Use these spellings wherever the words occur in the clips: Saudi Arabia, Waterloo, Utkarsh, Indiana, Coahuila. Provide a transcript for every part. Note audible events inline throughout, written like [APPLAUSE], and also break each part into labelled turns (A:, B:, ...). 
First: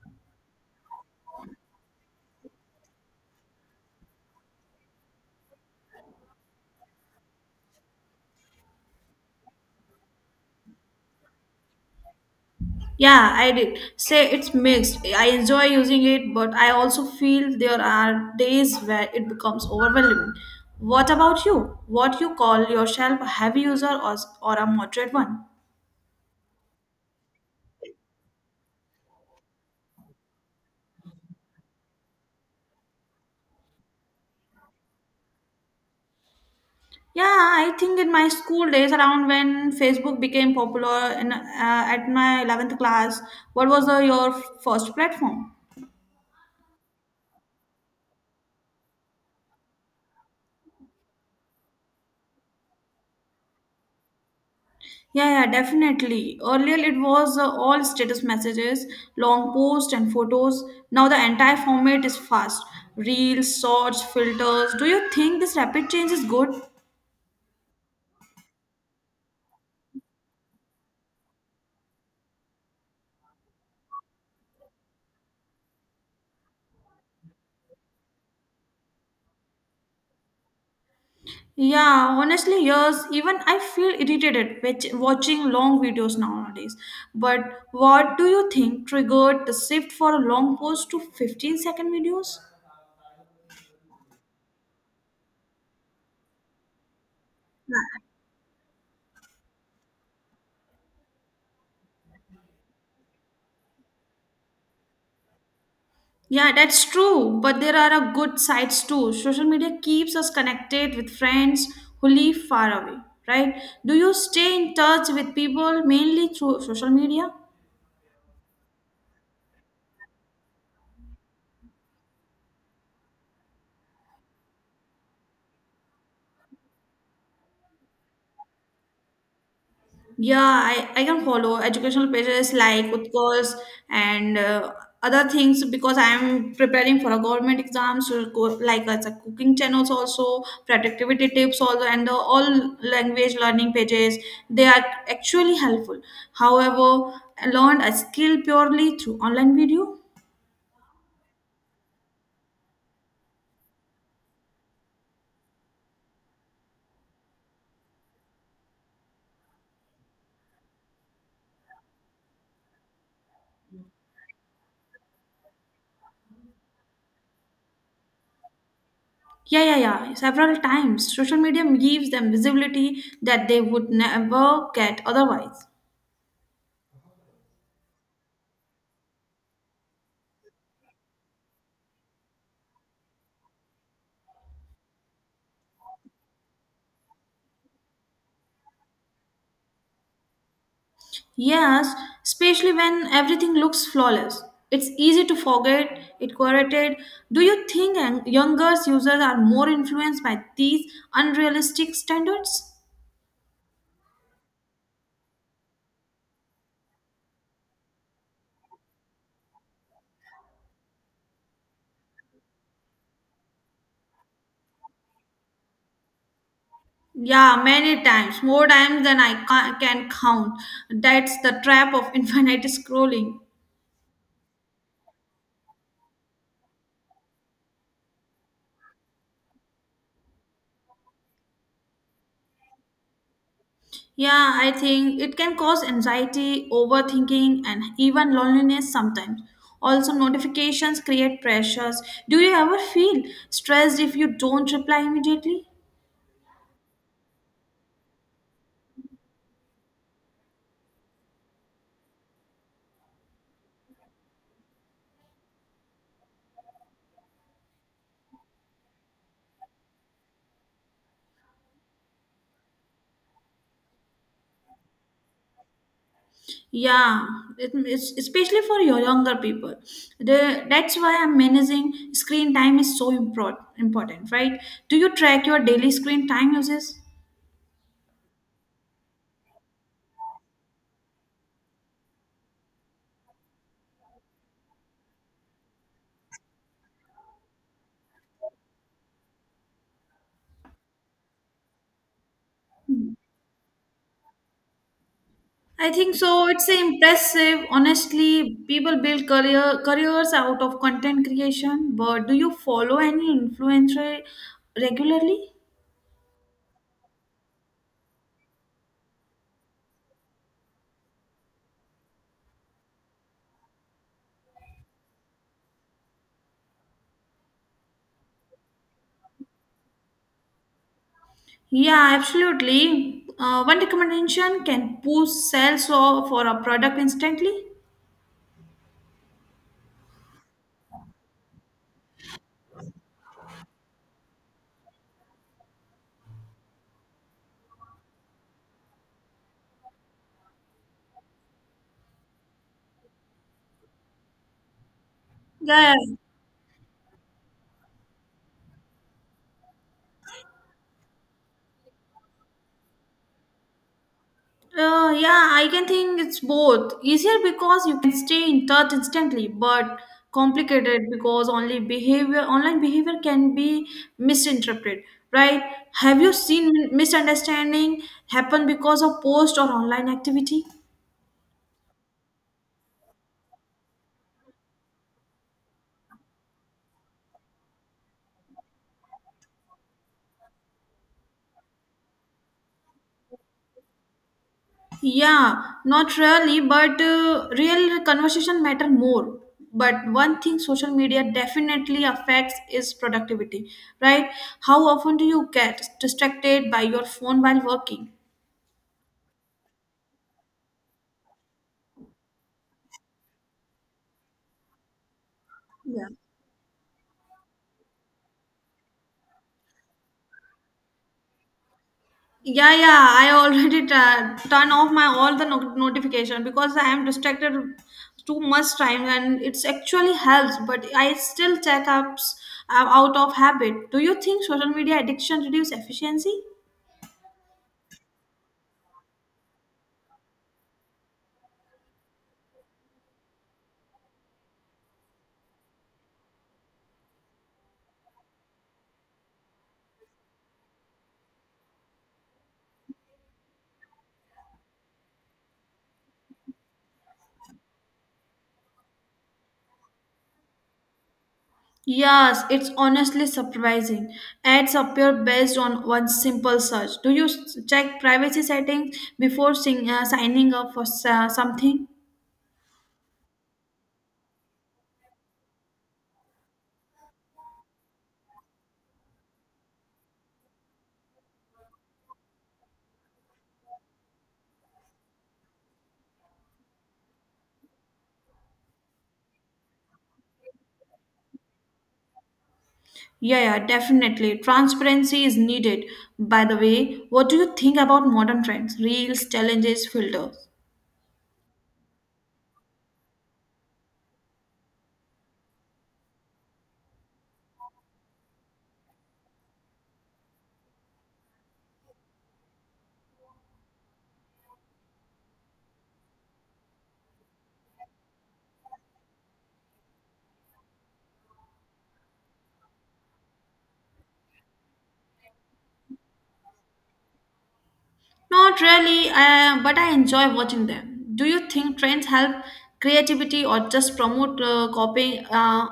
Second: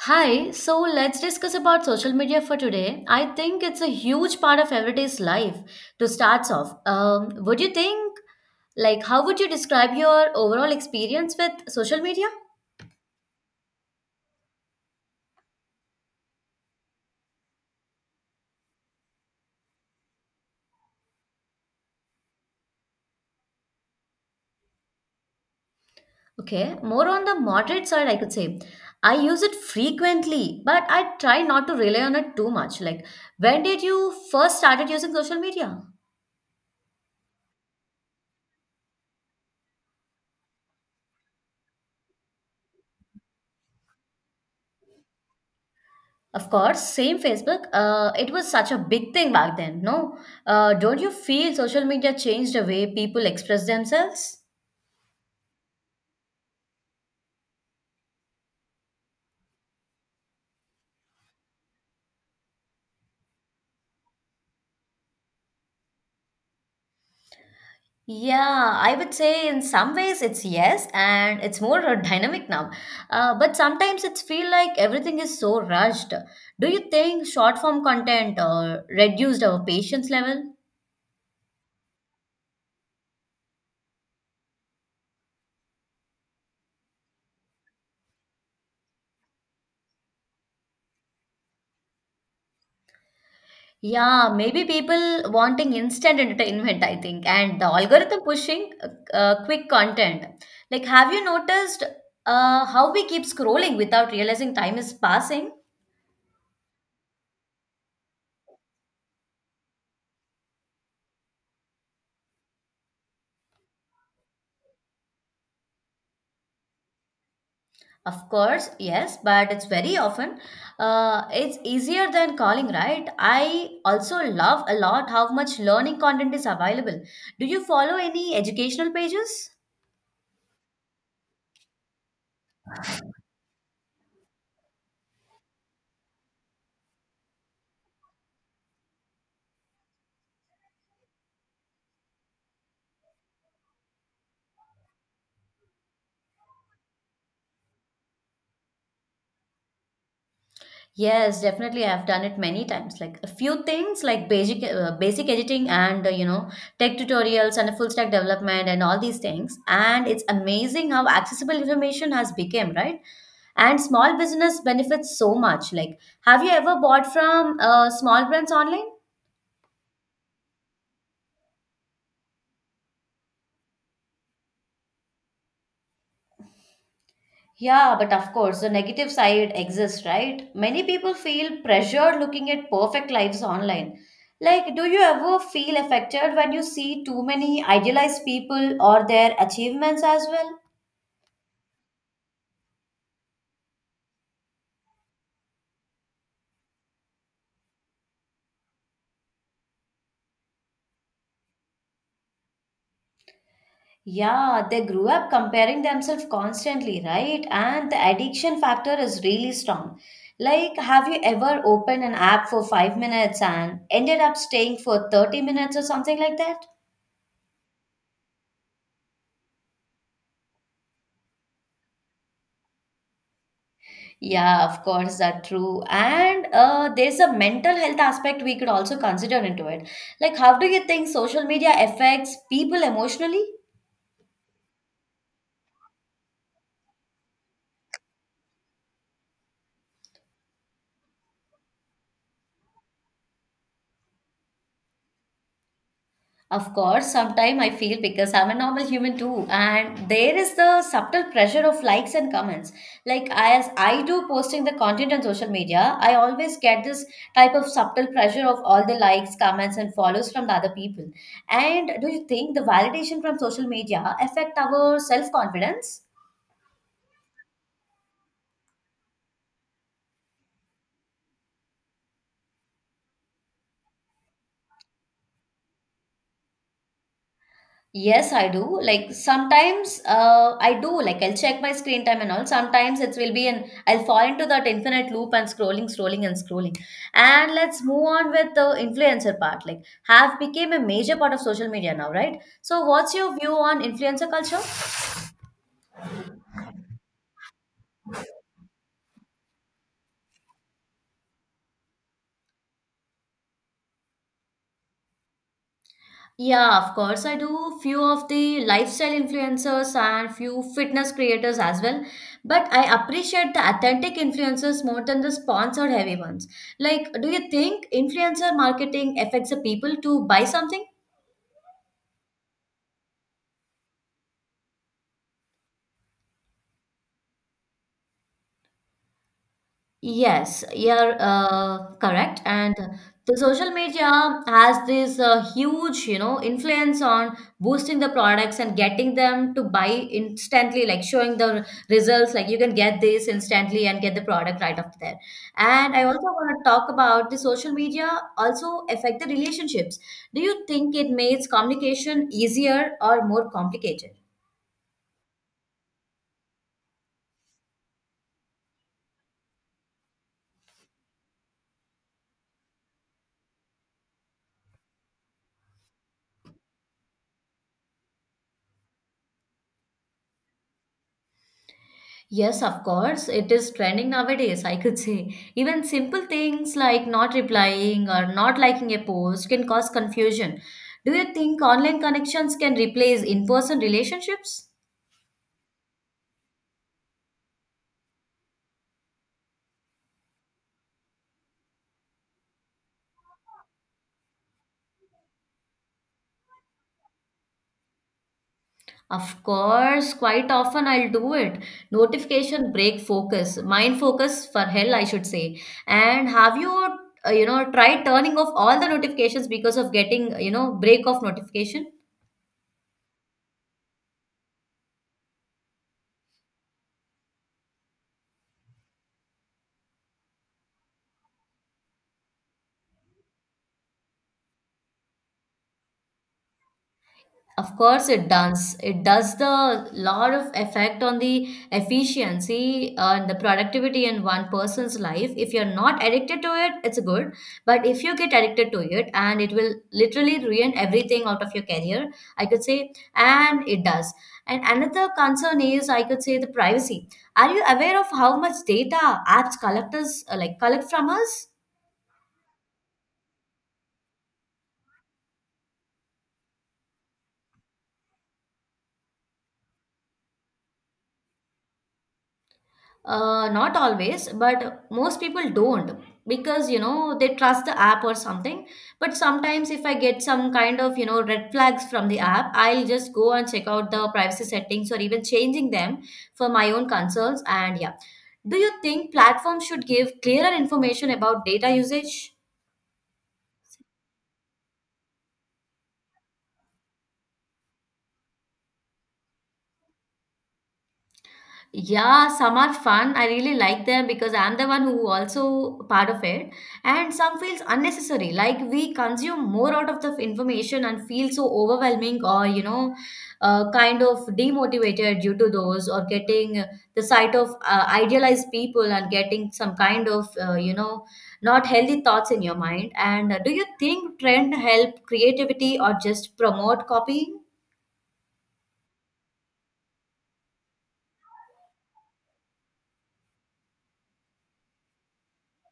A: Hi, so let's discuss about social media for today. I think it's a huge part of everyday's life to start off. Would you think, like, how would you describe your overall experience with social media?
B: Yeah, I did. Say it's mixed. I enjoy using it, but I also feel there are days where it becomes overwhelming. What about you? What you call yourself a heavy user or a moderate one?
A: Okay, more on the moderate side, I could say. I use it frequently, but I try not to rely on it too much. Like, when did you first started using social media?
B: Yeah, I think in my school days, around when Facebook became popular in, at my 11th class, what was your first platform?
A: Of course, same Facebook. It was such a big thing back then, no? Don't you feel social media changed the way people express themselves?
B: Yeah, yeah, definitely. Earlier it was all status messages, long posts and photos. Now the entire format is fast. Reels, shorts, filters. Do you think this rapid change is good?
A: Yeah, I would say in some ways it's yes, and it's more [LAUGHS] dynamic now. But sometimes it's feel like everything is so rushed. Do you think short form content reduced our patience level?
B: Yeah, honestly, yes. Even I feel irritated with watching long videos nowadays. But what do you think triggered the shift for a long post to 15 second videos?
A: Yeah, maybe people wanting instant entertainment, I think, and the algorithm pushing quick content. Like, have you noticed how we keep scrolling without realizing time is passing?
B: Yeah, that's true. But there are a good sides too. Social media keeps us connected with friends who live far away, right? Do you stay in touch with people mainly through social media?
A: Of course, yes, but it's very often it's easier than calling, right? I also love a lot how much learning content is available. Do you follow any educational pages?
B: Yeah, I can follow educational pages like Utkarsh and other things because I am preparing for a government exam. So like as a cooking channels also, productivity tips also, and the all language learning pages, they are actually helpful. However, I learned a skill purely through online video.
A: Yes, definitely. I've done it many times. Like a few things like basic basic editing and you know tech tutorials and a full stack development and all these things. And it's amazing how accessible information has become, right? And small business benefits so much. Like, have you ever bought from small brands online?
B: Yeah, yeah, yeah. Several times social media gives them visibility that they would never get otherwise.
A: Yeah, but of course, the negative side exists, right? Many people feel pressured looking at perfect lives online. Like, do you ever feel affected when you see too many idealized people or their achievements as well?
B: Yes, especially when everything looks flawless. It's easy to forget it correlated. Do you think younger users are more influenced by these unrealistic standards?
A: Yeah, they grew up comparing themselves constantly, right? And the addiction factor is really strong. Like, have you ever opened an app for 5 minutes and ended up staying for 30 minutes or something like that?
B: Yeah, many times, more times than can count. That's the trap of [LAUGHS] infinite scrolling.
A: Yeah, of course, that's true. And there's a mental health aspect we could also consider into it. Like, how do you think social media affects people emotionally?
B: Yeah, I think it can cause anxiety, overthinking, and even loneliness sometimes. Also, notifications create pressures. Do you ever feel stressed if you don't reply immediately?
A: Of course, sometimes I feel because I'm a normal human too, and there is the subtle pressure of likes and comments. Like as I do posting the content on social media, I always get this type of subtle pressure of all the likes, comments, and follows from the other people. And do you think the validation from social media affect our self confidence?
B: Yeah, especially for your younger people. That's why I'm managing screen time is so important, right? Do you track your daily screen time uses?
A: Yes, I do. Like sometimes I do. Like I'll check my screen time and all. Sometimes it will be an I'll fall into that infinite loop and scrolling, scrolling, and scrolling. And let's move on with the influencer part. Like have became a major part of social media now, right? So what's your view on influencer culture?
B: I think so. It's impressive. Honestly, people build careers out of content creation, but do you follow any influencer regularly?
A: Yeah, of course. I do few of the lifestyle influencers and few fitness creators as well. But I appreciate the authentic influencers more than the sponsored heavy ones. Like, do you think influencer marketing affects the people to buy something?
B: Yeah, absolutely. One recommendation can boost for a product instantly.
A: Yes, you're correct. And the social media has this huge, you know, influence on boosting the products and getting them to buy instantly, like showing the results, like you can get this instantly and get the product right after there. And
B: Yeah,
A: I
B: yeah.
A: also want to talk about the social media also affect the relationships. Do you think it makes communication easier or more complicated?
B: Yeah, I can think it's both. Easier because you can stay in touch instantly, but complicated because only behavior online behavior can be misinterpreted, right? Have you seen misunderstanding happen because of post or online activity?
A: Yes, of course. It is trending nowadays, I could say. Even simple things like not replying or not liking a post can cause confusion. Do you think online connections can replace in person relationships?
B: Yeah, not really, but real conversation matter more. But one thing social media definitely affects is productivity, right? How often do you get distracted by your phone while working?
A: Of course, quite often I'll do it. Notification break focus, mind focus for hell, I should say.
B: Yeah.
A: And have you, you know, tried turning off all the notifications because of getting, you know, break of notification?
B: Yeah, yeah. I already [LAUGHS] turn off my all the notification because I am distracted too much time, and it's actually helps. But I still check ups out of habit. Do you think social media addiction reduce efficiency?
A: Of course, it does. It does the lot of effect on the efficiency and the productivity in one person's life. If you're not addicted to it, it's good. But if you get addicted to it, and it will literally ruin everything out of your career, I could say, and it does. And another concern is, I could say, the privacy. Are you aware of how much data apps collectors like collect from us?
B: Yes, it's honestly surprising. Ads appear based on one simple search. Do you check privacy settings before signing up for something?
A: Not always, but most people don't because you know they trust the app or something. But sometimes, if I get some kind of you know red flags from the app, I'll just go and check out the privacy settings or even changing them for my own concerns. And yeah, do you think platforms should give clearer information about data usage?
B: Yeah, yeah, definitely. Transparency is needed. By the way, what do you think about modern trends, reels, challenges, filters?
A: Yeah, some are fun. I really like them because I'm the one who also part of it. And some feels unnecessary. Like we consume more out of the information and feel so overwhelming or, you know, kind of demotivated due to those or getting the sight of idealized people and getting some kind of, you know, not healthy thoughts in your mind. And do you think trend help creativity or just promote copying?
B: Not really, but I enjoy watching them. Do you think trends help creativity or just promote copying?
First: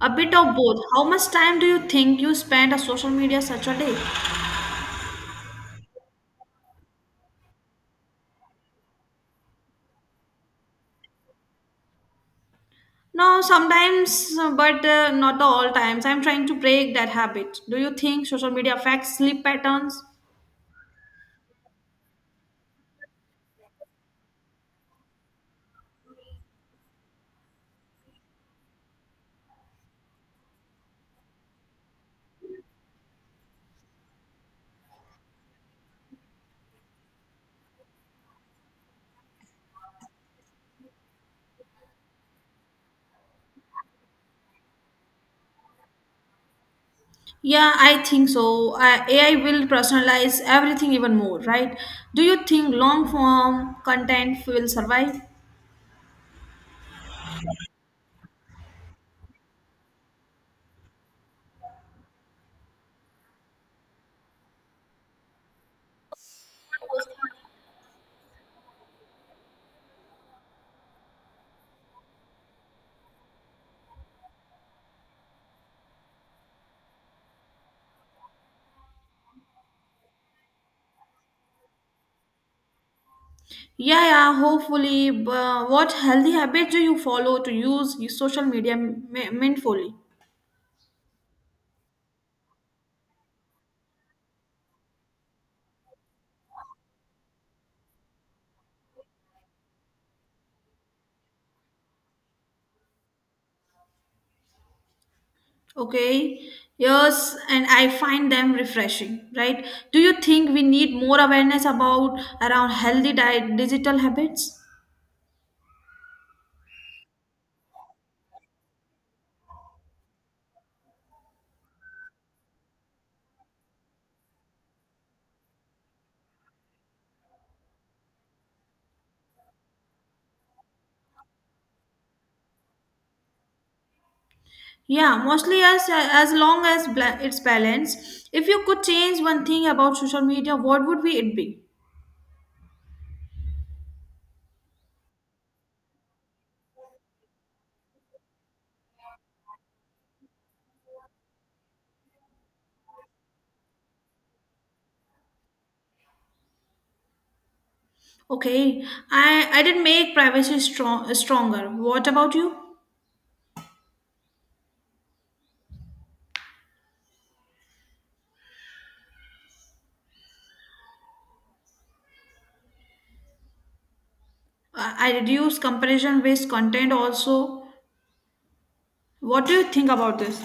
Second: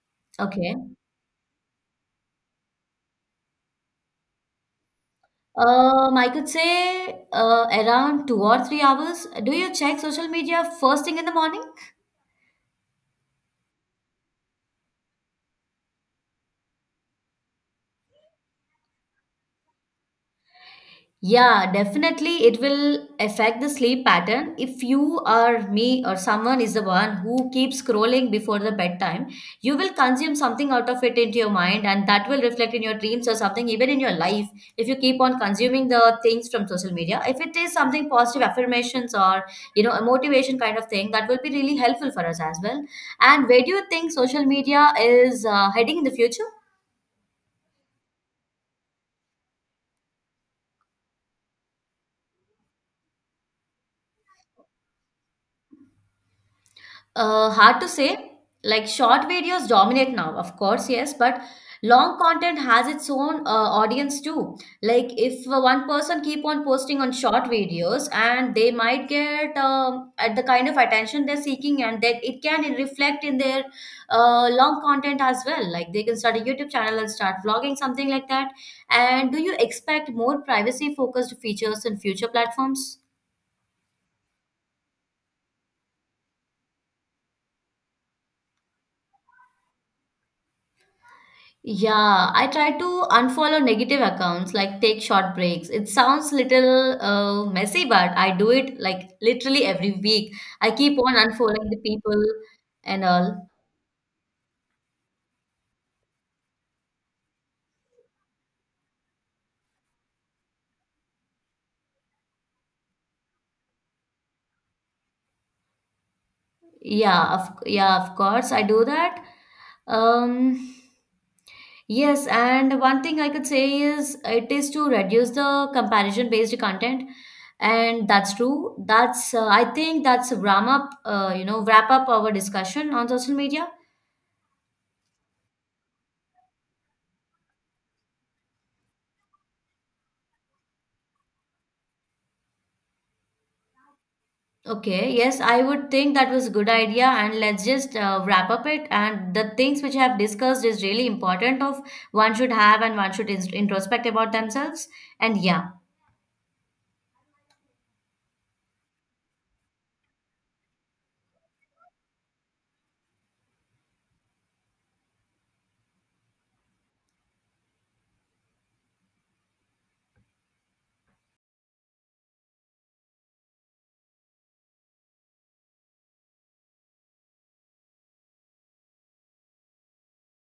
B: A bit of
A: Okay.
B: both. How much time do you think you spend on social media such a day?
A: I could say around 2 or 3 hours. Do you check social media first thing in the morning?
B: No, sometimes, but not the all times. I'm trying to break that habit. Do you think social media affects sleep patterns?
A: Yeah, definitely it will affect the sleep pattern. If you or me or someone is the one who keeps scrolling before the bedtime, you will consume something out of it into your mind and that will reflect in your dreams or something even in your life if you keep on consuming the things from social media. If it is something positive affirmations or you know a motivation kind of thing, that will be really helpful for us as well. And where do you think social media is heading in the future?
B: Yeah, I think so. AI will personalize everything even more, right? Do you think long form content will survive?
A: Hard to say. Like short videos dominate now, of course, yes, but long content has its own audience too. Like if one person keep on posting on short videos, and they might get at the kind of attention they're seeking, and that it can reflect in their long content as well. Like they can start a YouTube channel and start vlogging something like that. And do you expect more privacy-focused features in future platforms?
B: Yeah, yeah, hopefully. But what healthy habits do you follow to use social media mindfully?
A: Yeah, I try to unfollow negative accounts, like take short breaks. It sounds little messy, but I do it like literally every week. I keep on unfollowing the people and all.
B: Okay, yes, and I find them refreshing, right? Do you think we need more awareness about around healthy diet, digital habits?
A: Of course I do that. Um, yes, and one thing I could say is it is to reduce the comparison based content, and that's true. That's I think that's wrap up. You know, wrap up our discussion on social media.
B: Yeah, mostly as long as it's balanced. If you could change one thing about social media, what would be it be?
A: Okay, yes, I would think that was a good idea, and let's just wrap up it. And the things which I have discussed is really important of one should have and one should introspect about themselves. And yeah,
B: Okay, I did make privacy stronger. What about you? I reduce comparison based content also. What do you think about this?